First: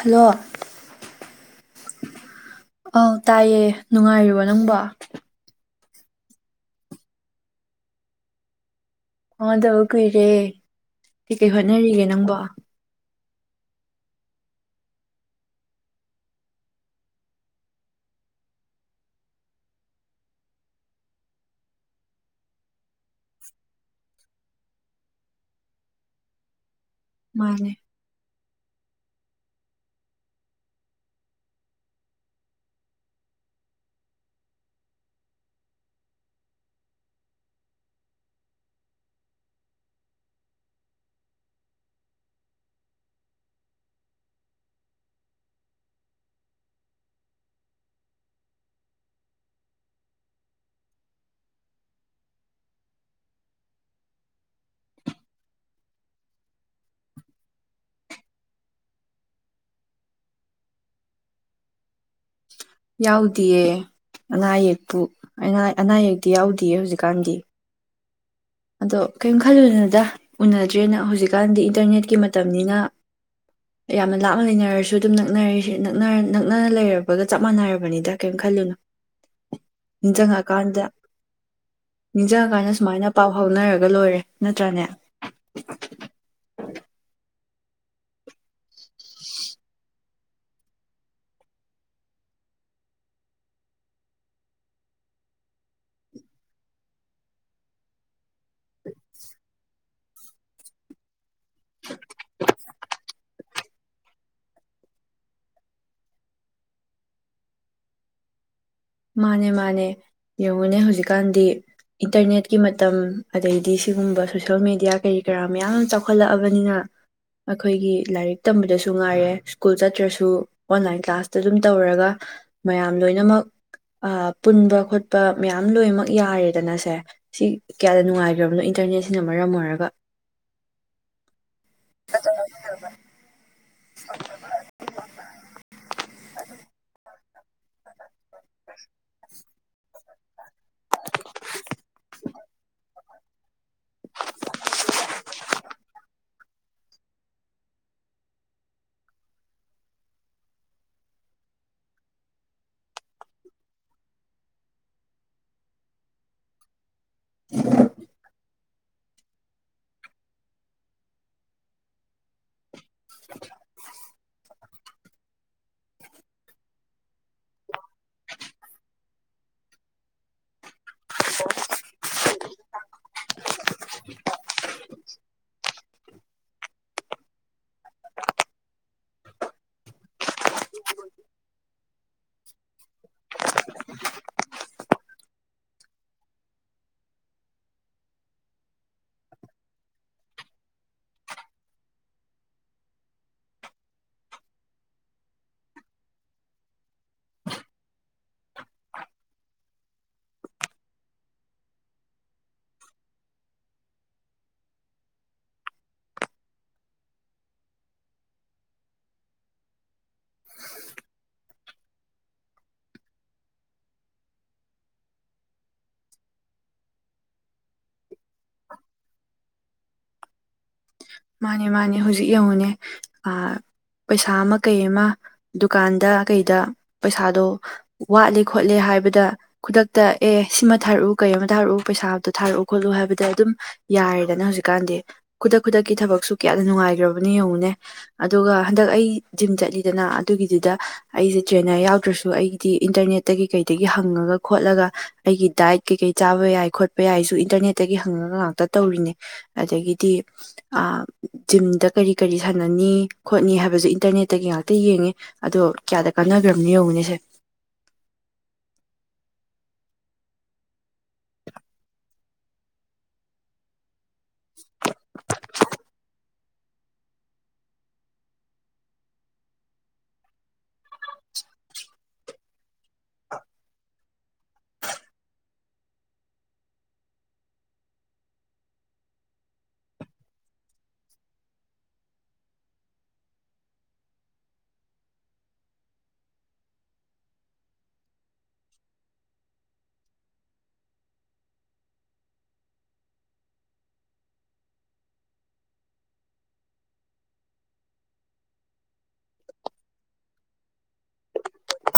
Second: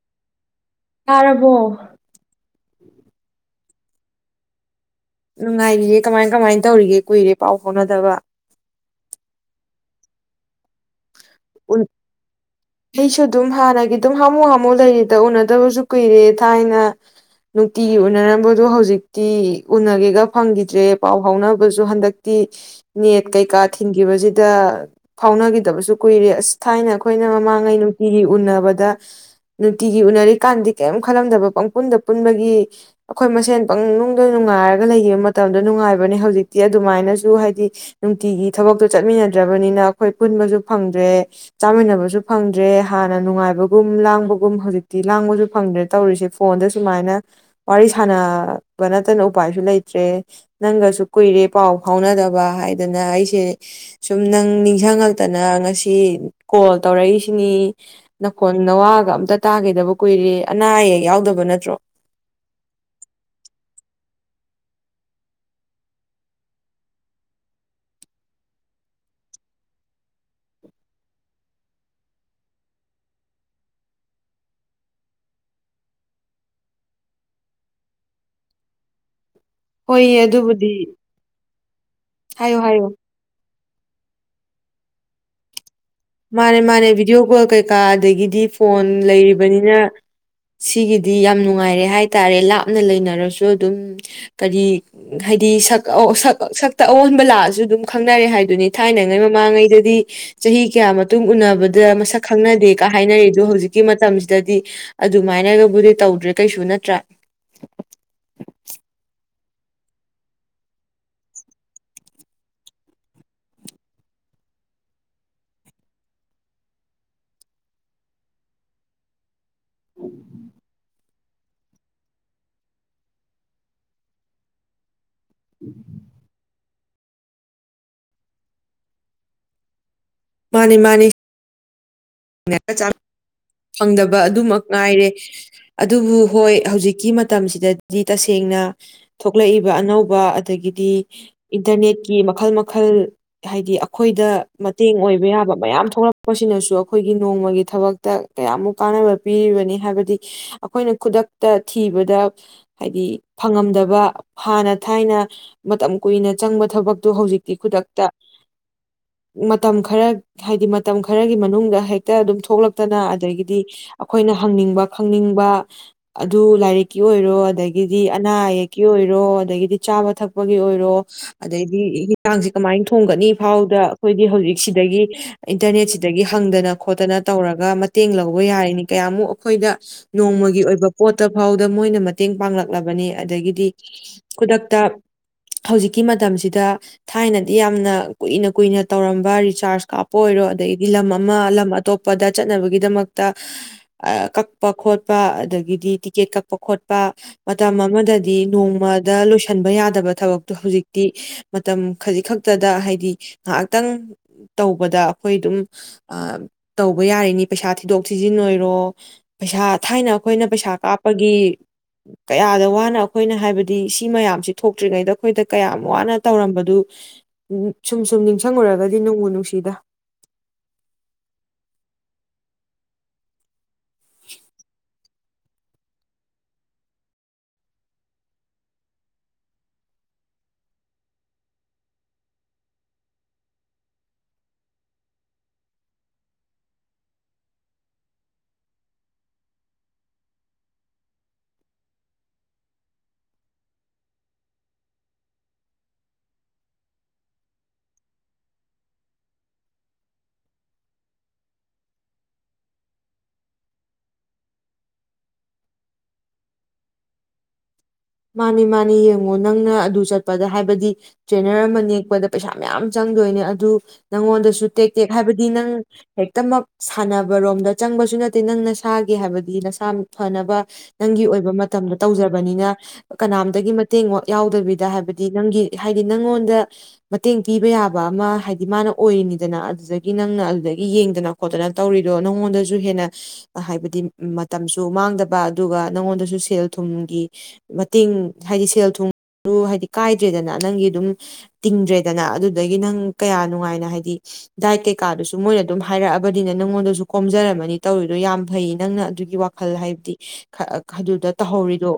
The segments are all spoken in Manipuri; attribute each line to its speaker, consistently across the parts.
Speaker 1: ꯍꯜꯂꯣ
Speaker 2: ꯇꯥꯔꯕꯣ
Speaker 1: ꯑ ꯇꯥꯏꯌꯦ ꯅꯨꯡꯉꯥꯏꯔꯤꯕ ꯅꯪꯕ
Speaker 2: ꯅꯨꯡꯉꯥꯏꯔꯤꯌꯦꯦ ꯀꯃꯥꯏ ꯀꯃꯥꯏꯅ ꯇꯧꯔꯤꯒꯦ ꯀꯨꯏꯔꯦ ꯄꯥꯎ ꯐꯥꯎꯅꯗꯕ꯫
Speaker 1: ꯐꯥꯎꯅꯗꯕꯗ ꯀꯔꯦ꯫ ꯀꯩ ꯀꯩ
Speaker 2: ꯎꯟ
Speaker 1: ꯍꯣꯠꯅꯔꯤꯒꯦ ꯅꯪꯕꯣ꯫
Speaker 2: ꯑꯩꯁꯨ ꯑꯗꯨꯝ ꯍꯥꯟꯅꯒꯤ ꯑꯗꯨꯝ ꯍꯥꯃꯨ ꯍꯥꯃꯨ ꯂꯩꯔꯤꯗ ꯎꯅꯗꯕꯁꯨ ꯀꯨꯏꯔꯦ ꯊꯥꯏꯅ ꯅꯨꯡꯇꯤꯒꯤ ꯎꯅꯔꯝꯕꯗꯨꯣ ꯍꯧꯖꯤꯛꯇꯤ ꯎꯅꯒꯦꯒ ꯐꯪꯈꯤꯗ꯭ꯔꯦ ꯄꯥꯎ ꯐꯥꯎꯅꯕꯁꯨ ꯍꯟꯗꯛꯇꯤ ꯅꯦꯠ ꯀꯩꯀꯥ ꯊꯤꯟꯈꯤꯕꯁꯤꯗ ꯐꯥꯎꯅꯈꯤꯗꯕꯁꯨ ꯀꯨꯏꯔꯥꯏ ꯊꯥꯏ ꯅ ꯑꯩꯈꯣꯏꯅ
Speaker 1: ꯃꯥꯅꯦ
Speaker 2: ꯃꯃꯥꯡꯉꯩ ꯅꯨꯡꯇꯤꯒꯤ ꯎꯅꯕ ꯅꯨꯡꯇꯤꯒꯤ ꯎꯅꯔꯤꯀꯥꯟꯗꯤ ꯀꯔꯤꯝ ꯈꯜꯂꯝꯗꯕ ꯄꯪꯄꯨꯟꯗ ꯄꯨꯟꯕꯒꯤ ꯑꯩꯈꯣꯏ ꯃꯁꯦꯟ ꯄꯪꯅꯨꯡꯗ ꯅꯨꯡꯉꯥꯏꯔꯒ ꯂꯩꯈꯤꯕ ꯃꯇꯝꯗ ꯅꯨꯡꯉꯥꯏꯕꯅꯦ ꯍꯧꯖꯤꯛꯇꯤ ꯑꯗꯨꯃꯥꯏꯅꯁꯨ ꯍꯥꯏꯗꯤ ꯅꯨꯡꯇꯤꯒꯤ ꯊꯕꯛꯇꯣ ꯆꯠꯃꯤꯟꯅꯗ꯭ꯔꯕꯅꯤꯅ ꯑꯩꯈꯣꯏ ꯄꯨꯟꯕꯁꯨ ꯐꯪꯗ꯭ꯔꯦ ꯆꯥꯃꯤꯟꯅꯕꯁꯨ ꯐꯪꯗ꯭ꯔꯦ ꯍꯥꯟꯅ ꯅꯨꯡꯉꯥꯏꯕꯒꯨꯝ ꯂꯥꯡꯕꯒꯨꯝ ꯍꯧꯖꯤꯛꯇꯤ ꯂꯥꯡꯕꯁꯨ ꯐꯪꯗ꯭ꯔꯦ ꯇꯧꯔꯤꯁꯦ ꯐꯣꯟꯗ ꯁꯨꯃꯥꯏꯅ ꯋꯥꯔꯤ ꯁꯥꯟꯅꯕ ꯅꯠꯇꯅ ꯎꯄꯥꯏꯁꯨ ꯂꯩꯇ꯭ꯔꯦ ꯅꯪꯒꯁꯨ ꯀꯨꯏꯔꯦ ꯄꯥꯎ ꯐꯥꯎꯅꯗꯕ ꯍꯥꯏꯗꯅ ꯑꯩꯁꯦ ꯁꯨꯝ ꯅꯪ ꯅꯤꯡꯁꯤꯡꯉꯛꯇ ꯑꯗꯨꯅ ꯉꯁꯤ ꯀꯣꯜ ꯇꯧꯔꯛꯏꯁꯤꯅꯤ ꯅꯈꯣꯟ ꯅꯋꯥꯒ ꯑꯝꯇ ꯇꯥꯒꯗꯕ ꯀꯨꯏꯔꯦ ꯑꯅꯥ ꯑꯌꯦꯛ ꯌꯥꯎꯗꯕ ꯅꯠꯇ꯭ꯔꯣ
Speaker 1: ꯌꯥꯎꯗꯌꯦ ꯑꯅꯥ ꯑꯌꯦꯛꯄꯨ ꯑ ꯑꯅꯥ ꯑꯌꯦꯛꯛꯇꯤ ꯌꯥꯎꯗꯌꯦ ꯍꯧꯖꯤꯛꯀꯥꯟꯗꯤ ꯑꯗꯣ ꯀꯔꯤꯝ ꯈꯜꯂꯨꯅꯣꯗ ꯎꯅꯗ꯭ꯔꯦꯅ ꯍꯧꯖꯤꯛꯀꯥꯟꯗꯤ ꯏꯟꯇꯔꯅꯦꯠꯀꯤ ꯃꯇꯝꯅꯤꯅ ꯌꯥꯝꯅ ꯂꯥꯞꯅ ꯂꯩꯅꯔꯁꯨ ꯑꯗꯨꯝ ꯅꯛꯅꯔꯤꯁ ꯅꯛꯅꯅ ꯂꯩꯔꯕꯒ ꯆꯞ ꯃꯥꯟꯅꯔꯕꯅꯤꯗ ꯀꯔꯤꯝ ꯈꯜꯂꯨꯅꯣ꯫
Speaker 2: ꯍꯣꯏꯌꯦ ꯑꯗꯨꯕꯨꯗꯤ ꯍꯥꯏꯌꯣ
Speaker 1: ꯅꯤꯡꯁꯤꯡꯉꯀꯥꯟꯗ
Speaker 2: ꯍꯥꯏꯌꯣ
Speaker 1: ꯁꯨꯃꯥꯏꯅ ꯄꯥꯎ ꯍꯧꯥꯎꯅꯔꯒ ꯂꯣꯏꯔꯦ ꯅꯠꯇ꯭ꯔꯥꯅꯦ
Speaker 2: ꯃꯥꯅꯦ ꯃꯥꯅꯦ ꯚꯤꯗꯤꯑꯣ ꯀꯣꯜ ꯀꯩꯀꯥ ꯑꯗꯒꯤꯗꯤ ꯐꯣꯟ ꯂꯩꯔꯤꯕꯅꯤꯅ ꯁꯤꯒꯤꯗꯤ ꯌꯥꯝ ꯅꯨꯡꯉꯥꯏꯔꯦ ꯍꯥꯏꯇꯥꯔꯦ ꯂꯥꯞꯅ ꯂꯩꯅꯔꯁꯨ ꯑꯗꯨꯝ ꯀꯔꯤ ꯍꯥꯏꯗꯤꯛ ꯁꯛꯇ ꯑꯑꯣꯟꯕ ꯂꯥꯛꯑꯁꯨ ꯑꯗꯨꯝ ꯈꯪꯅꯔꯦ ꯍꯥꯏꯗꯨꯅꯤ ꯊꯥꯏꯅꯉꯩ ꯃꯃꯥꯡꯉꯩꯗꯗꯤ ꯆꯍꯤ--꫰ ꯀꯌꯥ ꯑꯃ ꯎꯅꯕꯗ ꯃꯁꯛ ꯈꯪꯅꯗꯦꯒ ꯍꯥꯏꯅꯔꯔꯤꯦ ꯑꯗꯣ ꯍꯧꯖꯤꯛ ꯀꯤ ꯃꯇꯝꯁꯤꯗꯗꯤ ꯑꯗꯨꯃꯥꯏꯅꯒꯕꯨꯗꯤ ꯇꯧꯗ꯭ꯔꯦ ꯀꯩꯁꯨ ꯅꯠꯇ꯭ꯔꯥ
Speaker 1: ꯃꯥꯅꯦ ꯃꯥꯅꯦ ꯌꯦꯡꯉꯨꯅꯦ ꯍꯧꯖꯤꯛꯀꯥꯟꯗꯤ ꯏꯟꯇꯔꯅꯦꯠꯀꯤ ꯃꯇꯝ ꯑꯗꯩꯗꯤ ꯁꯤꯒꯨꯝꯕ ꯁꯣꯁꯦꯜ ꯃꯦꯗꯤꯌꯥ ꯀꯔꯤ ꯀꯔꯥ ꯃꯌꯥꯝ ꯆꯥꯎꯈꯠꯂꯛꯑꯕꯅꯤꯅ ꯑꯩꯈꯣꯏꯒꯤ ꯂꯥꯏꯔꯤꯛ ꯇꯝꯕꯗꯁꯨ ꯉꯥꯏꯔꯦ ꯁ꯭ꯀꯨꯜ ꯆꯠꯇ꯭ꯔꯁꯨ ꯑꯣꯟꯂꯥꯏꯟ ꯀ꯭ꯂꯥꯁꯇ ꯑꯗꯨꯝ ꯇꯧꯔꯒ ꯃꯌꯥꯝ ꯂꯣꯏꯅꯃꯛ ꯑ ꯄꯨꯟꯕ ꯈꯣꯠꯄ ꯃꯌꯥꯝ ꯂꯣꯏꯅꯃꯛ ꯌꯥꯔꯦꯗꯅ ꯁꯦ ꯁꯤ ꯀꯌꯥꯗ ꯅꯨꯡꯉꯥꯏꯈ꯭ꯔꯕꯅꯣ ꯏꯟꯇꯔꯅꯦꯠꯁꯤꯅ ꯃꯔꯝ ꯑꯣꯏꯔꯒ
Speaker 2: ꯃꯥꯅꯤ ꯃꯥꯅꯤ ꯉ ꯆ ꯐꯪꯗꯕ ꯑꯗꯨꯃꯛ ꯉꯥꯏꯔꯦ ꯑꯗꯨꯕꯨ ꯍꯣꯏ ꯍꯧꯖꯤꯛ ꯍꯧꯖꯤꯛꯀꯤ ꯃꯇꯝꯁꯤꯗꯗꯤ ꯇꯁꯦꯡꯅ ꯊꯣꯛꯂꯛꯏꯕ ꯑꯅꯧꯕ ꯑꯗꯒꯤꯗꯤ ꯏꯟꯇꯔꯅꯦꯠꯀꯤ ꯃꯈꯜ ꯃꯈꯜ ꯍꯥꯏꯗꯤ ꯑꯩꯈꯣꯏꯗ ꯃꯇꯦꯡ ꯑꯣꯏꯕ ꯌꯥꯕ ꯃꯌꯥꯝ ꯊꯣꯛꯂꯛ ꯄꯁꯤꯅꯁꯨ ꯑꯩꯈꯣꯏꯒꯤ ꯅꯣꯡꯃꯒꯤ ꯊꯕꯛꯇ ꯀꯌꯥꯃꯨꯛ ꯀꯥꯟꯅꯕ ꯄꯤꯔꯤꯕꯅꯤ ꯍꯥꯏꯕꯗꯤ ꯑꯩꯈꯣꯏꯅ ꯈꯨꯗꯛꯇ ꯊꯤꯕꯗ ꯍꯥꯏꯗꯤ ꯐꯪꯉꯝꯗꯕ ꯍꯥꯟꯅ ꯊꯥꯏꯅ ꯃꯇꯝ ꯀꯨꯏꯅ ꯆꯪꯕ ꯊꯕꯛ ꯑꯗꯨꯣ ꯍꯧꯖꯤꯛꯇꯤ ꯈꯨꯗꯛꯇ ꯃꯇꯝ ꯈꯔ ꯍꯥꯏꯗꯤ ꯃꯇꯝ ꯈꯔꯒꯤ ꯃꯅꯨꯡꯗ ꯍꯦꯛꯇ ꯑꯗꯨꯝ ꯊꯣꯛꯂꯛꯄ ꯠꯇꯅ ꯑꯗꯒꯤꯗꯤ ꯑꯩꯈꯣꯏꯅ ꯍꯪꯅꯤꯡꯕ ꯈꯪꯅꯤꯡꯕ ꯑꯗꯨ ꯂꯥꯏꯔꯤꯛꯀꯤ ꯑꯣꯏꯔꯣ ꯑꯗꯒꯤꯗꯤ ꯑꯅꯥ ꯑꯌꯦꯛꯀꯤ ꯑꯣꯏꯔꯣ ꯑꯗꯒꯤꯗꯤ ꯆꯥꯕ ꯊꯛꯄꯒꯤ ꯑꯣꯏꯔꯣ ꯑꯗꯩꯗꯤ ꯍ ꯆꯥꯡꯁꯤ ꯀꯃꯥꯏꯅ ꯊꯣꯡꯒꯅꯤ ꯐꯥꯎꯗ ꯑꯩꯈꯣꯏꯗꯤ ꯍꯧꯖꯤꯛꯁꯤꯗꯒꯤ ꯏꯟꯇꯔꯅꯦꯠꯁꯤꯗꯒꯤ ꯍꯪꯗꯅ ꯈꯣꯠꯇꯅ ꯇꯧꯔꯒ ꯃꯇꯦꯡ ꯂꯧꯕ ꯌꯥꯔꯤꯅꯤ ꯀꯌꯥꯃꯨꯛ ꯑꯩꯈꯣꯏꯗ ꯅꯣꯡꯃꯒꯤ ꯑꯣꯏꯕ ꯄꯣꯠꯇ ꯐꯥꯎꯗ ꯃꯣꯏꯅ ꯃꯇꯦꯡ ꯄꯥꯡꯂꯛꯂꯕꯅꯤ ꯑꯗꯒꯤꯗꯤ ꯈꯨꯗꯛꯇ ꯍꯧꯖꯤꯛꯀꯤ ꯃꯇꯝꯁꯤꯗ ꯊꯥꯏꯅꯗꯤ ꯌꯥꯝꯅ ꯀꯨꯏꯅ ꯀꯨꯏꯅ ꯇꯧꯔꯝꯕ ꯔꯤꯆꯥꯔꯖ ꯀꯥꯞꯄ ꯑꯣꯏꯔꯣ ꯑꯗꯒꯤꯗꯤ ꯂꯝ ꯑꯃ ꯂꯝ ꯑꯇꯣꯞꯄꯗ ꯆꯠꯅꯕꯒꯤꯗꯃꯛꯇ ꯀꯛꯄ ꯈꯣꯠꯄ ꯑꯗꯒꯤꯗꯤ ꯇꯤꯀꯦꯠ ꯀꯛꯄ ꯈꯣꯠꯄ ꯃꯇꯝ ꯑꯃꯗꯗꯤ ꯅꯣꯡꯃꯗ ꯂꯣꯏꯁꯤꯟꯕ ꯌꯥꯗꯕ ꯊꯕꯛꯇꯣ ꯍꯧꯖꯤꯛꯇꯤ ꯃꯇꯝ ꯈꯖꯤꯛ ꯈꯛꯇꯗ ꯍꯥꯏꯗꯤ ꯉꯥꯏꯍꯥꯛꯇꯪ ꯇꯧꯕꯗ ꯑꯩꯈꯣꯏ ꯑꯗꯨꯝ ꯇꯧꯕ ꯌꯥꯔꯤꯅꯤ ꯄꯩꯁꯥ ꯊꯤꯗꯣꯛ ꯊꯤꯖꯤꯟ ꯑꯣꯏꯔꯣ ꯄꯩꯁꯥ ꯊꯥꯏꯅ ꯑꯩꯈꯣꯏꯅ ꯄꯩꯁꯥ ꯀꯥꯞꯄꯒꯤ ꯀꯌꯥꯗ ꯋꯥꯅ ꯑꯩꯈꯣꯏꯅ ꯍꯥꯏꯕꯗꯤ ꯁꯤ ꯃꯌꯥꯝꯁꯤ ꯊꯣꯛꯇ꯭ꯔꯤꯉꯩꯗ ꯑꯩꯈꯣꯏꯗ ꯀꯌꯥꯝ ꯋꯥꯅ ꯇꯧꯔꯝꯕꯗꯨ ꯁꯨꯝ ꯁꯨꯝ ꯅꯤꯡꯁꯤꯡꯉꯨꯔꯒꯗꯤ ꯅꯣꯡꯖꯨ ꯅꯨꯡꯁꯤꯗ
Speaker 1: ꯃꯥꯅꯦ ꯃꯥꯅꯦ ꯍꯧꯖꯤꯛ ꯌꯦꯡꯉꯨꯅꯦ ꯑ ꯄꯩꯁꯥ ꯑꯃ ꯀꯩ ꯑꯃ ꯗꯨꯀꯥꯟꯗ ꯀꯩꯗ ꯄꯩꯁꯥꯗꯣ ꯋꯥꯠꯂꯦ ꯈꯣꯠꯂꯦ ꯍꯥꯏꯕꯗ ꯈꯨꯗꯛꯇ ꯑꯦ ꯁꯤꯃ ꯊꯥꯔꯛꯎ ꯀꯩ ꯑꯃ ꯊꯥꯔꯛꯎ ꯄꯩꯁꯥꯗꯣ ꯊꯥꯔꯛꯎ ꯈꯣꯠꯂꯨ ꯍꯥꯏꯕꯗ ꯑꯗꯨꯝ ꯌꯥꯔꯦꯗꯅ ꯍꯧꯖꯤꯛꯀꯥꯟꯗꯤ ꯈꯨꯗ ꯈꯨꯗꯛꯀꯤ ꯊꯕꯛꯁꯨ ꯀꯌꯥꯅ ꯅꯨꯡꯉꯥꯏꯈ꯭ꯔꯕꯅ ꯌꯦꯡꯉꯨꯅꯦ ꯑꯗꯨꯒ ꯍꯟꯗꯛ ꯑꯩ ꯖꯤꯝ ꯆꯠꯂꯤꯗꯅ ꯑꯗꯨꯒꯤꯗꯨꯗ ꯑꯩꯁꯦ ꯇ꯭ꯔꯦꯅꯔ ꯌꯥꯎꯗ꯭ꯔꯁꯨ ꯑꯩꯒꯤꯗꯤ ꯏꯟꯇꯔꯅꯦꯠꯇ ꯀꯩꯀꯩꯗꯒꯤ ꯍꯪꯉꯒ ꯈꯣꯠꯂꯒ ꯑꯩꯒꯤ ꯗꯥꯏꯠ ꯀꯩꯀꯩ ꯆꯥꯕ ꯌꯥꯏ ꯈꯣꯠꯄ ꯌꯥꯏꯁꯨ ꯏꯟꯇꯔꯅꯦꯠꯇꯒꯤ ꯍꯪꯉꯒ ꯉꯥꯛꯇ ꯇꯧꯔꯤꯅꯦ ꯑꯗꯒꯤꯗꯤ ꯖꯤꯝꯗ ꯀꯔꯤ ꯀꯔꯤ ꯁꯥꯟꯅꯅꯤ ꯈꯣꯠꯅꯤ ꯍꯥꯏꯕꯁ ꯏꯟꯇꯔꯅꯦꯠꯇꯒꯤ ꯉꯥꯛꯇ ꯌꯦꯡꯉꯤ ꯑꯗꯣ ꯀꯌꯥꯗ ꯀꯥꯟꯅꯈ꯭ꯔꯕꯅꯣ ꯌꯧꯒꯅꯤꯁꯦ
Speaker 2: ꯃꯥꯅꯤ ꯃꯥꯅꯤ ꯌꯦꯡꯉꯣ ꯅꯪꯅ ꯑꯗꯨ ꯆꯠꯄꯗ ꯍꯥꯏꯕꯗꯤ ꯇ꯭ꯔꯦꯅꯔ ꯑꯃ ꯅꯦꯛꯄꯗ ꯄꯩꯁꯥ ꯃꯌꯥꯝ ꯆꯪꯗꯣꯏꯅꯦ ꯑꯗꯨ ꯅꯪꯉꯣꯟꯗꯁꯨ ꯇꯦꯛ ꯇꯦꯛ ꯍꯥꯏꯕꯗꯤ ꯅꯪ ꯍ ꯛꯇꯃꯛ ꯁꯥꯟꯅꯕꯔꯣꯝꯗ ꯆꯪꯕꯁꯨ ꯅꯠꯇꯦ ꯅꯪ ꯅꯁꯥꯒꯦ ꯍꯥꯏꯕꯗꯤ ꯅꯁꯥ ꯐꯅꯕ ꯅꯪꯒꯤ ꯑꯣꯏꯕ ꯃꯇꯝꯗ ꯇꯧꯖꯕꯅꯤꯅ ꯀꯅꯥꯝꯗꯒꯤ ꯃꯇꯦꯡ ꯌꯥꯎꯗꯕꯤꯗ ꯍꯥꯏꯕꯗꯤ ꯅꯪꯒꯤ ꯍꯥꯏꯗꯤ ꯅꯪꯉꯣꯟꯗ ꯃꯇꯦꯡ ꯄꯤꯕ ꯌꯥꯕ ꯑꯃ ꯍꯥꯏꯗꯤ ꯃꯥꯅ ꯑꯣꯏꯔꯤꯅꯤꯗꯅ ꯑꯗꯨꯗꯒꯤ ꯅꯪꯅ ꯑꯗꯨꯗꯒꯤ ꯌꯦꯡꯗꯅ ꯈꯣꯠꯇꯅ ꯇꯧꯔꯤꯗꯣ ꯅꯪꯉꯣꯟꯗꯁꯨ ꯍꯦꯟꯅ ꯍꯥꯏꯕꯗꯤ ꯃꯇꯝꯁꯨ ꯃꯥꯡꯗꯕ ꯑꯗꯨꯒ ꯅꯪꯉꯣꯟꯗꯁꯨ ꯁꯦꯜ ꯊꯨꯝꯒꯤ ꯃꯇꯦꯡ ꯍꯥꯏꯗꯤ ꯁꯦꯜ ꯊꯨꯝꯗꯨ ꯍꯥꯏꯗꯤ ꯀꯥꯏꯗ꯭ꯔꯦꯗꯅ ꯅꯪꯒꯤ ꯑꯗꯨꯝ ꯇꯤꯡꯗ꯭ꯔꯦꯗꯅ ꯑꯗꯨꯗꯒꯤ ꯅꯪ ꯀꯌꯥ ꯅꯨꯡꯉꯥꯏꯅ ꯍꯥꯏꯗꯤ ꯗꯥꯏꯠ ꯀꯩꯀꯥꯗꯨꯁꯨ ꯃꯣꯏꯅ ꯑꯗꯨꯝ ꯍꯥꯏꯔꯛꯑꯕꯅꯤꯅ ꯅꯪꯉꯣꯟꯗꯁꯨ ꯀꯣꯝꯖꯔꯝꯃꯅꯤ ꯇꯧꯔꯤꯗꯣ ꯌꯥꯝ ꯐꯩ ꯅꯪꯅ ꯑꯗꯨꯒꯤ ꯋꯥꯈꯜ ꯍꯥꯏꯕꯗꯤ ꯑꯗꯨꯗ ꯇꯍꯧꯔꯤꯗꯨꯣ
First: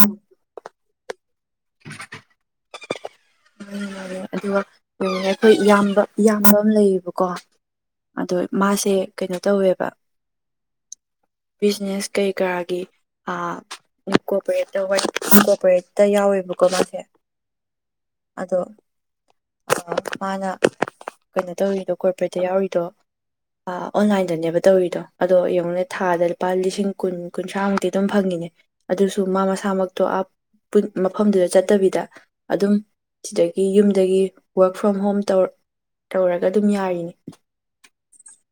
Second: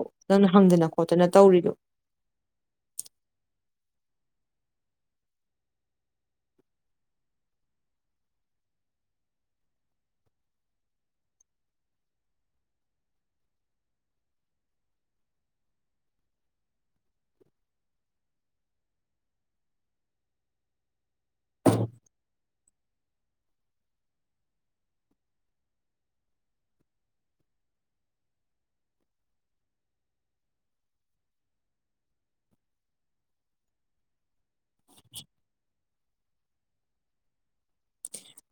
Speaker 2: ꯍꯪꯗꯅ ꯈꯣꯠꯇꯅ ꯇꯧꯔꯤꯗꯣ
Speaker 1: ꯦ ꯑꯗꯨꯒ ꯀ ꯑꯩꯈꯣꯏ ꯏꯌꯥꯝꯕ ꯏꯌꯥꯝꯕ ꯑꯃ ꯂꯩꯌꯦꯕꯀꯣ ꯑꯗꯣ ꯃꯥꯁꯦ ꯀꯩꯅꯣ ꯇꯧꯋꯦꯕ ꯕꯤꯖꯤꯅꯦꯁ ꯀꯩ ꯀꯔꯥꯒꯤ ꯀꯣꯑꯣꯄꯔꯦꯠ ꯇ ꯀꯣꯑꯣꯄꯔꯦꯠꯇ ꯌꯥꯎꯋꯦꯕꯀꯣ ꯃꯥꯁꯦ ꯑꯗꯣ ꯃꯥꯅ ꯀꯩꯅꯣ ꯇꯧꯔꯤꯗꯣ ꯀꯣꯔꯄꯔꯦꯠꯇ ꯌꯥꯎꯔꯤꯗꯣ ꯑꯣꯟꯂꯥꯏꯟꯗꯅꯦꯕ ꯇꯧꯔꯤꯗꯣ ꯑꯗꯣ ꯌꯦꯡꯉꯣꯅꯦ ꯊꯥꯗ ꯂꯨꯄꯥ ꯂꯤꯁꯤꯡ ꯀꯨꯟ ꯀꯨꯟꯊ꯭ꯔꯥꯃꯨꯛꯇꯤ ꯑꯗꯨꯝ ꯐꯪꯉꯤꯅꯦ ꯑꯗꯨꯁꯨ ꯃꯥ ꯃꯁꯥꯃꯛꯇꯣ ꯃꯐꯝꯗꯨꯗ ꯆꯠꯇꯕꯤꯗ ꯑꯗꯨꯝ ꯁꯤꯗꯒꯤ ꯌꯨꯝꯗꯒꯤ ꯔꯛ ꯐ꯭ꯔꯣꯝ ꯍꯣꯝ ꯇꯧ ꯇꯧꯔꯒ ꯑꯗꯨꯝ ꯌꯥꯔꯤꯅꯤ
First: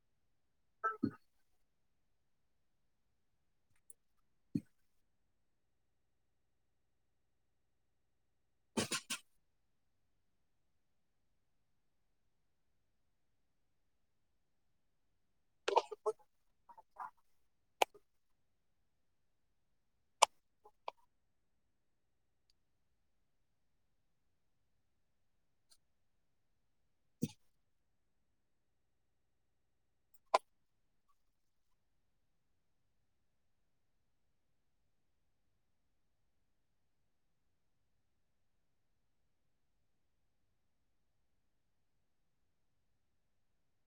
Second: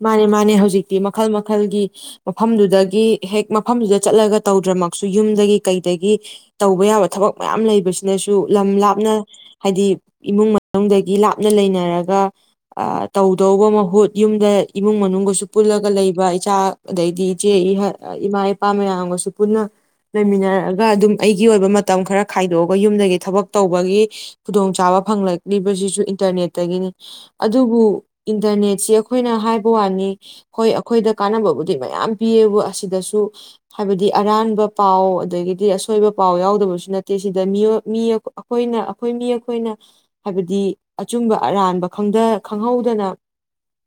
Speaker 2: ꯃꯥꯅꯦ ꯃꯥꯅꯦ ꯍꯧꯖꯤꯛꯇꯤ ꯃꯈꯜ ꯃꯈꯜꯒꯤ ꯃꯐꯝꯗꯨꯗꯒꯤ ꯍꯦꯛ ꯃꯐꯝꯗꯨꯗ ꯆꯠꯂꯒ ꯇꯧꯗ꯭ꯔꯃꯛꯁꯨ ꯌꯨꯝꯗꯒꯤ ꯀꯩꯗꯒꯤ ꯇꯧꯕ ꯌꯥꯕ ꯊꯕꯛ ꯃꯌꯥꯝ ꯂꯩꯕꯁꯤꯅꯁꯨ ꯂꯝ ꯂꯥꯞꯅ ꯍꯥꯏꯗꯤ ꯏꯃꯨꯡ ꯃꯅꯨꯡꯗꯒꯤ ꯂꯥꯞꯅ ꯂꯩꯅꯔꯒ ꯇꯧꯗꯧꯕ ꯃꯍꯨꯠ ꯌꯨꯝꯗ ꯏꯃꯨꯡ ꯃꯅꯨꯡꯒꯁꯨ ꯄꯨꯜꯂꯒ ꯂꯩꯕ ꯏꯆꯥ ꯑꯗꯩꯗꯤ ꯏꯆꯦ ꯏꯃꯥ ꯏꯄꯥ ꯃꯌꯥꯝꯒꯁꯨ ꯄꯨꯟꯅ ꯂꯩꯃꯤꯟꯅꯔꯑꯒ ꯑꯗꯨꯝ ꯑꯩꯒꯤ ꯑꯣꯏꯕ ꯃꯇꯝ ꯈꯔ ꯈꯥꯏꯗꯣꯛꯑꯒ ꯌꯨꯝꯗꯒꯤ ꯊꯕꯛ ꯇꯧꯕꯒꯤ ꯈꯨꯗꯣꯡꯆꯥꯥꯕ ꯐꯪꯂꯛꯂꯤꯕꯁꯤꯁꯨ ꯏꯟꯇꯔꯅꯦꯠꯇꯒꯤꯅꯤ ꯑꯗꯨꯕꯨ ꯏꯟꯇꯔꯅꯦꯠꯁꯤ ꯑꯩꯈ ꯑꯩꯈꯣꯏꯅ ꯍꯥꯏꯕ ꯋꯥꯅꯤ ꯍꯣꯏ ꯑꯩꯈꯣꯏꯗ ꯀꯥꯟꯅꯕꯕꯨꯗꯤ ꯃꯌꯥꯝ ꯄꯤꯌꯦꯕꯨ ꯑꯁꯤꯗꯁꯨ ꯍꯥꯏꯕꯗꯤ ꯑꯔꯥꯟꯕ ꯄꯥꯎ ꯑꯗꯒꯤꯗꯤ ꯑꯁꯣꯏꯕ ꯄꯥꯎ ꯌꯥꯎꯗꯕꯁꯨ ꯅꯠꯇꯦ ꯁꯤꯗ ꯑꯩꯈꯣꯏꯅ ꯑꯩꯈꯣꯏ ꯃꯤ ꯑꯩꯈꯣꯏꯅ ꯍꯥꯏꯕꯗꯤ ꯑꯆꯨꯝꯕ ꯑꯔꯥꯟꯕ ꯈꯪꯍꯧꯗꯅ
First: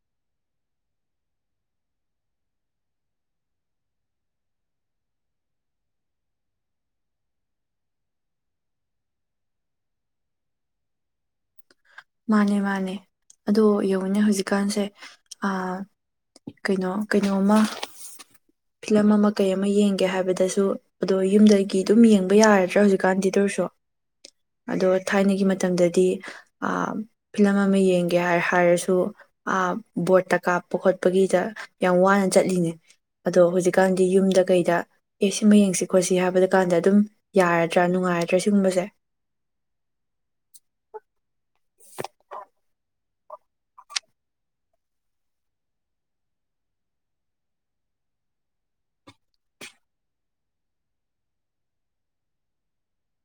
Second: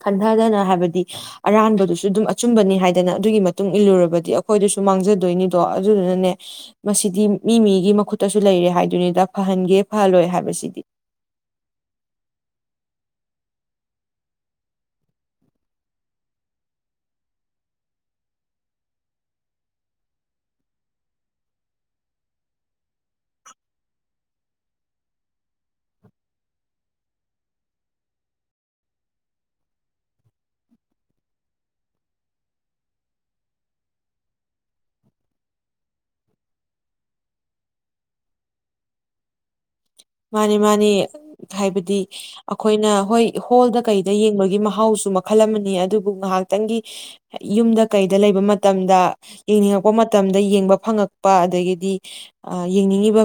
Speaker 2: ꯈꯟꯊꯗꯅ ꯍꯥꯏꯕꯗꯤ ꯑꯔꯥꯟꯕꯗꯨꯁꯨ ꯑꯗꯨꯝ ꯑꯆꯨꯝꯕꯅꯤ ꯍꯥꯏꯗꯅ ꯑꯗꯨꯒꯤ ꯃꯇꯨꯡ ꯏꯜꯂꯨꯔꯕꯗꯤ ꯑꯩꯈꯣꯏꯗꯁꯨ ꯃꯥꯡꯖꯗꯣꯏꯅꯤꯗꯣ ꯑꯗꯨꯗꯨꯅꯅꯦ ꯃꯁꯤꯗꯤ ꯃꯤ ꯃꯤꯒꯤ ꯃꯈꯨꯠꯇꯁꯨ ꯂꯩꯔꯦ ꯍꯥꯏꯗꯨꯣꯏꯅꯤꯗ ꯐꯍꯟꯒꯦ ꯐꯍꯜꯂꯣꯏ ꯍꯥꯏꯕꯁꯤꯗꯤ
Speaker 1: ꯃꯥꯅꯦ ꯃꯥꯅꯦ ꯑꯗꯣ ꯌꯦꯡꯉꯨꯅꯦ ꯍꯧꯖꯤꯛꯀꯥꯟꯁꯦ ꯀꯩꯅꯣ ꯀꯩꯅꯣꯝꯃ ꯐꯤꯂꯝ ꯑꯃ ꯀꯩ ꯑꯃ ꯌꯦꯡꯒꯦ ꯍꯥꯏꯕꯗꯁꯨ ꯑꯗꯣ ꯌꯨꯝꯗꯒꯤ ꯑꯗꯨꯝ ꯌꯦꯡꯕ ꯌꯥꯔꯗ꯭ꯔꯥ ꯍꯧꯖꯤꯛꯀꯥꯟꯗꯤ ꯇꯧꯔꯁꯨ ꯑꯗꯣ ꯊꯥꯏꯅꯒꯤ ꯃꯇꯝꯗꯗꯤ ꯐꯤꯂꯝ ꯑꯃ ꯌꯦꯡꯒꯦ ꯍꯥꯏꯔꯁꯨ ꯕꯣꯔꯠꯇ ꯀꯥꯞꯄ ꯈꯣꯠꯄꯒꯤꯗ ꯌꯥꯝ ꯋꯥꯅ ꯆꯠꯂꯤꯅꯦ ꯑꯗꯣ ꯍꯧꯖꯤꯛꯀꯥꯟꯗꯤ ꯌꯨꯝꯗ ꯀꯩꯗ ꯑꯦ ꯁꯤꯃ ꯌꯦꯡꯁꯤ ꯈꯣꯠꯁꯤ ꯍꯥꯏꯕꯗꯨ ꯀꯥꯟꯗ ꯑꯗꯨꯝ ꯌꯥꯔꯗ꯭ꯔꯥ ꯅꯨꯡꯉꯥꯏꯔꯗ꯭ꯔꯥ ꯁꯤꯒꯨꯝꯕꯁꯦ
Speaker 2: ꯃꯥꯅꯤ ꯃꯥꯅꯤ ꯍꯥꯏꯕꯗꯤ ꯑꯩꯈꯣꯏꯅ ꯍꯣꯏ ꯍꯣꯜꯗ ꯀꯩꯗ ꯌꯦꯡꯕꯒꯤ ꯃꯍꯥꯎꯁꯨ ꯃꯈꯜ ꯑꯃꯅꯤ ꯑꯗꯨꯕꯨ ꯉꯥꯏꯍꯥꯛꯇꯪꯒꯤ ꯌꯨꯝꯗ ꯀꯩꯗ ꯂꯩꯕ ꯃꯇꯝꯗ ꯌꯦꯡꯅꯤꯡꯉꯛꯄ ꯃꯇꯝꯗ ꯌꯦꯡꯕ ꯐꯪꯉꯛꯄ ꯑꯗꯒꯤꯗꯤ ꯌꯦꯡꯅꯤꯡꯉꯤꯕ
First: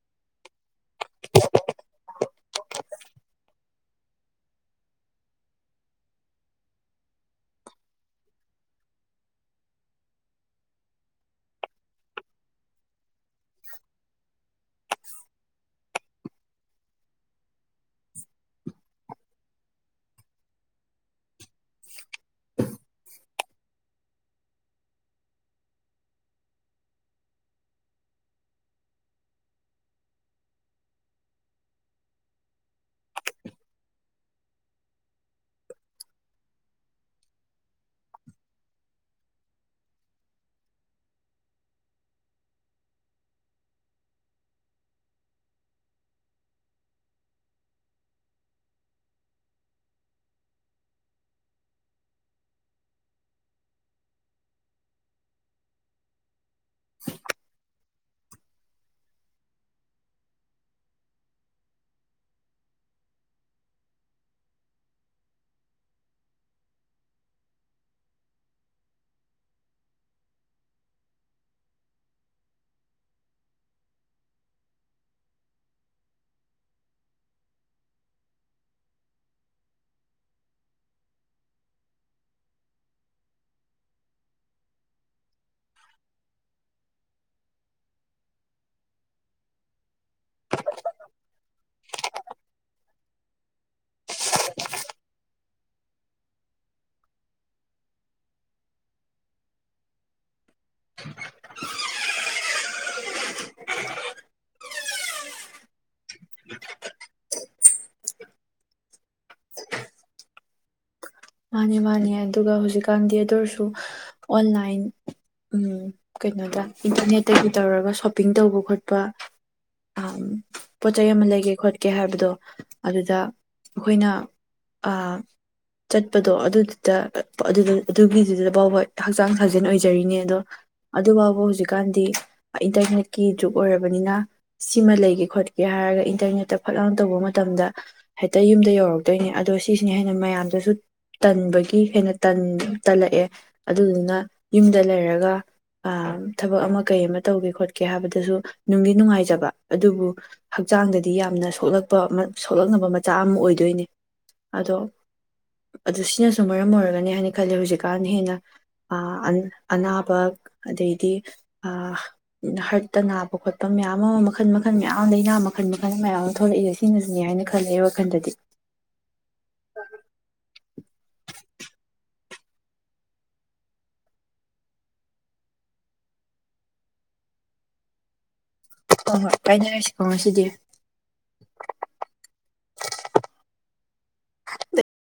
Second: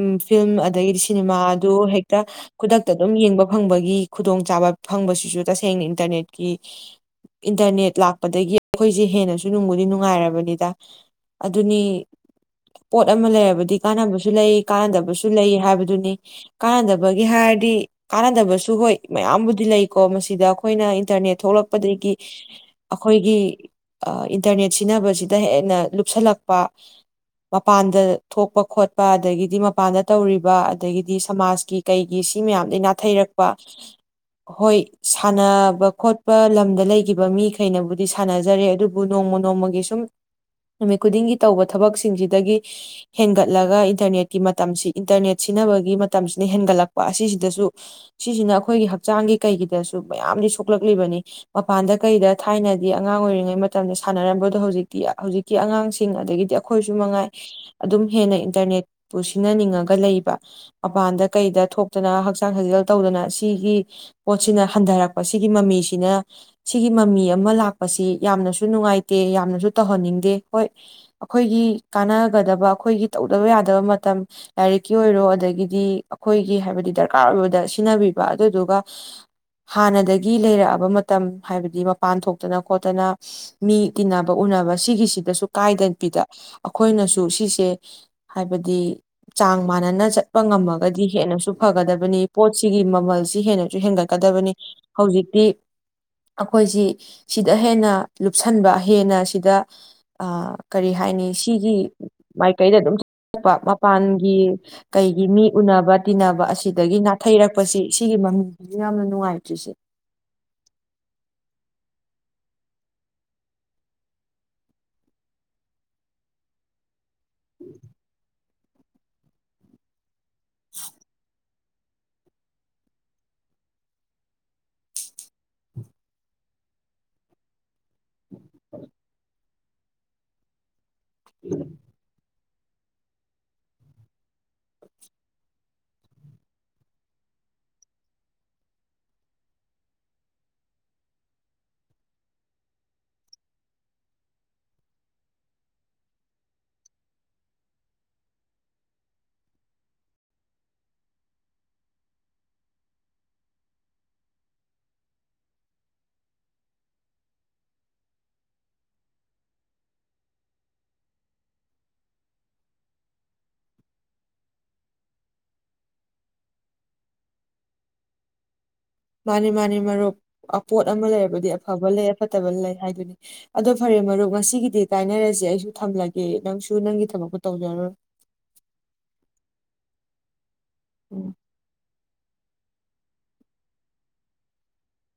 Speaker 2: ꯎ ꯐꯤꯂꯝ ꯑꯗꯒꯤꯗꯤ ꯁꯤꯅꯦꯃꯥ ꯑꯗꯨ ꯍꯦꯛꯇ ꯈꯨꯗꯛꯇ ꯑꯗꯨꯝ ꯌꯦꯡꯕ ꯐꯪꯕꯒꯤ ꯈꯨꯗꯣꯡꯆꯥꯥꯕ ꯐꯪꯕꯁꯤꯁꯨ ꯇꯁꯦꯡꯅ ꯏꯟꯇꯔꯅꯦꯠꯀꯤ ꯏꯟꯇꯔꯅꯦꯠ ꯂꯥꯛꯄꯗꯒꯤ ꯑꯩꯈꯣꯏꯁꯦ ꯍꯦꯟꯅꯁꯨ ꯅꯨꯡꯕꯨꯗꯤ ꯅꯨꯡꯉꯥꯏꯔꯕꯅꯤꯗ ꯑꯗꯨꯅꯤ ꯄꯣꯠ ꯑꯃ ꯂꯩꯔꯕꯗꯤ ꯀꯥꯟꯅꯕꯁꯨ ꯂꯩ ꯀꯥꯟꯅꯗꯕꯁꯨ ꯂꯩ ꯍꯥꯏꯕ ꯑꯗꯨꯅꯤ ꯀꯥꯟꯅꯗꯕꯒꯤ ꯍꯥꯏꯔꯗꯤ ꯀꯥꯟꯅꯗꯕꯁꯨ ꯍꯣꯏ ꯃꯌꯥꯝꯕꯨꯗꯤ ꯂꯩꯀꯣ ꯃꯁꯤꯗ ꯑꯩꯈꯣꯏꯅ ꯏꯟꯇꯔꯅꯦꯠ ꯊꯣꯛꯂꯛꯄꯗꯒꯤ ꯑꯩꯈꯣꯏꯒꯤ ꯏꯟꯇꯔꯅꯦꯠ ꯁꯤꯖꯤꯟꯅꯕꯁꯤꯗ ꯍꯦꯟꯅ ꯂꯨꯞꯁꯜꯂꯛꯄ ꯃꯄꯥꯟꯗ ꯊꯣꯛꯄ ꯈꯣꯠꯄ ꯑꯗꯒꯤꯗꯤ ꯃꯄꯥꯟꯗ ꯇꯧꯔꯤꯕ ꯑꯗꯒꯤꯗꯤ ꯁꯃꯥꯖꯀꯤ ꯀꯩꯒꯤ ꯁꯤ ꯃꯌꯥꯝꯗꯒꯤꯩ ꯅꯥꯊꯩꯔꯛꯄ ꯍꯣꯏ ꯁꯥꯟꯅꯕ ꯈꯣꯠꯄ ꯂꯝꯗ ꯂꯩꯈꯤꯕ ꯃꯤꯈꯩꯅꯕꯨꯗꯤ ꯁꯥꯟꯅꯖꯔꯦ ꯑꯗꯨꯕꯨ ꯅꯣꯡꯃ ꯅꯣꯡꯃꯒꯤ ꯁꯨꯝ ꯅꯨꯃꯤꯠ ꯈꯨꯗꯤꯡꯒꯤ ꯇꯧꯕ ꯊꯕꯛꯁꯤꯡꯁꯤꯗꯒꯤ ꯍꯦꯟꯒꯠꯂꯒ ꯏꯟꯇꯔꯅꯦꯠꯀꯤ ꯃꯇꯝꯁꯤ ꯏꯟꯇꯔꯅꯦꯠ ꯁꯤꯟꯅꯕꯒꯤ ꯃꯇꯝꯁꯤꯅ ꯍꯦꯟꯒꯠꯂꯛꯄ ꯑꯁꯤꯁꯤꯗꯁꯨ ꯁꯤꯁꯤꯅ ꯑꯩꯈꯣꯏꯒꯤ ꯍꯛꯆꯥꯡꯒꯤ ꯀꯩꯒꯤꯗꯁꯨ ꯃꯌꯥꯝꯗꯤ ꯁꯣꯛꯂꯛꯂꯤꯕꯅꯤ ꯃꯄꯥꯟꯗ ꯀꯩꯗ ꯊꯥꯏꯅꯗꯤ ꯑꯉꯥꯡ ꯑꯣꯏꯔꯤꯉꯩ ꯃꯇꯝꯗ ꯁꯥꯟꯅꯔꯝꯕꯗꯣ ꯍꯧꯖꯤꯛꯇꯤ ꯍꯧꯖꯤꯛꯇꯤ ꯑꯉꯥꯡꯁꯤꯡ ꯑꯗꯒꯤꯗꯤ ꯑꯩꯈꯣꯏꯁꯨ ꯃꯉꯥꯏ ꯑꯗꯨꯝ ꯍꯦꯟꯅ ꯏꯟꯇꯔꯅꯦꯠꯄꯨ ꯁꯤꯟꯅꯅꯤꯡꯉꯒ ꯂꯩ ꯃꯄꯥꯟꯗ ꯀꯩꯗ ꯊꯣꯛꯇꯅ ꯍꯛꯆꯥꯡ ꯁꯥꯖꯦꯜ ꯇꯧꯗꯅ ꯁꯤꯒꯤ ꯄꯣꯠꯁꯤꯅ ꯍꯟꯊꯔꯛꯄ ꯁꯤꯒꯤ ꯃꯃꯤꯁꯤꯅ ꯁꯤꯒꯤ ꯃꯃꯤ ꯑꯃ ꯂꯥꯛꯄꯁꯤ ꯌꯥꯝꯅꯁꯨ ꯅꯨꯡꯉꯥꯏꯇꯦ ꯌꯥꯝꯅꯁꯨ ꯇꯧꯍꯟꯅꯤꯡꯗꯦ ꯍꯣꯏ ꯑꯩꯈꯣꯏꯒꯤ ꯀꯥꯟꯅꯒꯗꯕ ꯑꯩꯈꯣꯏꯒꯤ ꯇꯧꯗꯕ ꯌꯥꯗꯕ ꯃꯇꯝ ꯂꯥꯏꯔꯤꯛ ꯀ ꯑꯣꯏꯔꯣ ꯑꯗꯒꯤꯗꯤ ꯑꯩꯈꯣꯏꯒꯤ ꯍꯥꯏꯕꯗꯤ ꯗꯔꯀꯥꯔ ꯑꯣꯏꯕꯗ ꯁꯤꯖꯤꯟꯅꯕꯤꯕ ꯑꯗꯨꯗꯨꯒ ꯍꯥꯟꯅꯗꯒꯤ ꯂꯩꯔꯛꯑꯕ ꯃꯇꯝ ꯍꯥꯏꯕꯗꯤ ꯃꯄꯥꯟ ꯊꯣꯛꯇꯅ ꯈꯣꯠꯇꯅ ꯃꯤ ꯇꯤꯟꯅꯕ ꯎꯅꯕ ꯁꯤꯒꯤꯁꯤꯗꯁꯨ ꯀꯥꯏꯗꯅꯕꯤꯗ ꯑꯩꯈꯣꯏꯅꯁꯨ ꯁꯤꯁꯦ ꯍꯥꯏꯕꯗꯤ ꯆꯥꯡ ꯃꯥꯟꯅꯅ ꯆꯠꯄ ꯉꯝꯃꯒꯗꯤ ꯍꯦꯟꯅꯁꯨ ꯐꯒꯗꯕꯅꯤ ꯄꯣꯠꯁꯤꯒꯤ ꯃꯃꯜꯁꯤ ꯍꯦꯟꯅꯁꯨ ꯍꯦꯟꯒꯠꯀꯗꯕꯅꯤ ꯍꯧꯖꯤꯛꯇꯤ ꯑꯩꯈꯣꯏꯁꯤ ꯁꯤꯗ ꯍꯦꯟꯅ ꯂꯨꯞꯁꯟꯕ ꯍꯦꯟꯅ ꯁꯤꯗ ꯀꯔꯤ ꯍꯥꯏꯅꯤ ꯁꯤꯒꯤ ꯃꯥꯏ ꯀꯩꯗ ꯑꯗꯨꯝ ꯃꯄꯥꯟ ꯀꯩꯒꯤ ꯃꯤ ꯎꯅꯕ ꯇꯤꯟꯅꯕ ꯑꯁꯤꯗꯒꯤ ꯅꯥꯊꯩꯔꯛꯄꯁꯤ ꯁꯤꯒꯤ ꯃꯃꯤꯡꯁꯤꯁꯨ ꯌꯥꯝꯅ ꯅꯨꯡꯉꯥꯏꯇ꯭ꯔꯤꯁꯦ
Speaker 1: ꯃꯥꯅꯤ ꯃꯥꯅꯦ ꯑꯗꯨꯒ ꯍꯧꯖꯤꯛꯀꯥꯟꯗꯤ ꯑꯗꯨ ꯑꯣꯏꯔꯁꯨ ꯑꯣꯟꯂꯥꯏꯟ ꯎ ꯀꯩꯅꯣꯗ ꯏꯟꯇꯔꯅꯦꯠ ꯇꯩꯩꯁꯨ ꯇꯔ ꯁꯣꯄꯤꯡ ꯇꯧꯕ ꯈꯣꯠꯄ ꯄꯥ ꯑ ꯄꯣꯠ ꯆꯩ ꯑꯃ ꯂꯩꯒꯦ ꯈꯣꯠ ꯀꯦ ꯍꯥꯏꯕꯗꯣ ꯑꯗꯨꯗ ꯑꯩꯈꯣꯏꯅ ꯆꯠꯄꯗꯣ ꯑꯗꯨꯗꯨꯗ ꯑꯗꯨꯒꯤ ꯁꯤꯗ ꯐꯥꯎꯕ ꯍꯛꯆꯥꯡ ꯐꯖꯦꯟ ꯑꯣꯏꯖꯔꯤꯅꯦ ꯑꯗꯣ ꯑꯗꯨ ꯐꯥꯎꯕ ꯍꯧꯖꯤꯛꯀꯥꯟꯗꯤ ꯏꯟꯇꯔꯅꯦꯠꯀꯤ ꯖ꯭ꯔꯨꯛ ꯑꯣꯏꯔꯕꯅꯤꯅ ꯁꯤꯃ ꯂꯩꯒꯦ ꯈꯣꯠꯀꯦ ꯍꯥꯏꯔꯒ ꯏꯟꯇꯔꯅꯦꯠꯇ ꯐꯠꯂꯅ ꯇꯧꯕ ꯃꯇꯝꯗ ꯍꯦꯛꯇ ꯌꯨꯝꯗ ꯌꯧꯔꯛꯇꯣꯏꯅꯦ ꯑꯗꯣ ꯁꯤꯁꯤꯅ ꯍꯦꯟꯅ ꯃꯌꯥꯝꯗꯁꯨ ꯇꯟꯕꯒꯤ ꯍꯦꯟꯅ ꯇꯜꯂꯛꯑꯦ ꯑꯗꯨꯗꯨꯅ ꯌꯨꯝꯗ ꯂꯩꯔꯒ ꯊꯕꯛ ꯑꯃ ꯀꯩ ꯑꯃ ꯇꯧꯒꯦ ꯈꯣꯠꯀꯦ ꯍꯥꯏꯕꯗꯁꯨ ꯅꯨꯡꯒꯤ ꯅꯨꯡꯉꯥꯏꯖꯕ ꯑꯗꯨꯕꯨ ꯍꯛꯆꯥꯡꯗꯗꯤ ꯌꯥꯝꯅ ꯁꯣꯛꯂꯛꯄ ꯁꯣꯛꯂꯛꯅꯕ ꯃꯆꯥꯛ ꯑꯃ ꯑꯣꯏꯗꯣꯏꯅꯦ ꯑꯗꯣ ꯑꯗꯨ ꯁꯤꯅꯁꯨ ꯃꯔꯝ ꯑꯣꯏꯔꯒꯅꯤ ꯍꯥꯏꯅ ꯈꯜꯂꯦ ꯍꯧꯖꯤꯛꯀꯥꯟ ꯍꯦꯟꯅ ꯑꯅꯥꯕ ꯑꯗꯩꯗꯤ ꯍꯔꯠꯇ ꯅꯥꯕ ꯈꯣꯠꯄ ꯃꯌꯥꯝ ꯑꯃ ꯃꯈꯜ ꯃꯈꯜ ꯃꯌꯥꯝ ꯑꯃ ꯂꯩꯅꯥ ꯃꯈꯜ ꯃꯈꯜ ꯃꯌꯥꯝ ꯑꯃ ꯊꯣꯛꯂꯛꯏꯁꯦ ꯁꯤꯅꯁꯨꯅꯦ ꯍꯥꯏꯅ ꯈꯜꯂꯦ ꯋꯥꯈꯜꯗꯗꯤ
Speaker 2: ꯃꯥꯅꯤ ꯃꯥꯅꯤ ꯃꯥ ꯔꯣꯛ ꯄꯣꯠ ꯑꯃ ꯂꯩꯔꯕꯗꯤ ꯑꯐꯕ ꯂꯩ ꯑꯐꯠꯇꯕ ꯂꯩ ꯍꯥꯏꯗꯨꯅꯤ ꯑꯗꯣ ꯐꯔꯦ ꯃꯔꯨꯞ ꯉꯁꯤꯒꯤꯗꯤ ꯀꯥꯏꯅꯔꯁꯦ ꯑꯩꯁꯨ ꯊꯝꯂꯒꯦ ꯅꯪꯁꯨ ꯅꯪꯒꯤ ꯊꯕꯛꯛꯇꯨ ꯇꯧꯖꯔꯔꯣꯏ
Speaker 1: ꯍꯣꯏ ꯍꯣꯏ ꯄꯥꯏꯅꯔꯁꯤꯀꯣ ꯉꯁꯤꯗꯤ
Speaker 2: ꯎꯝ
Speaker 1: [inaudible]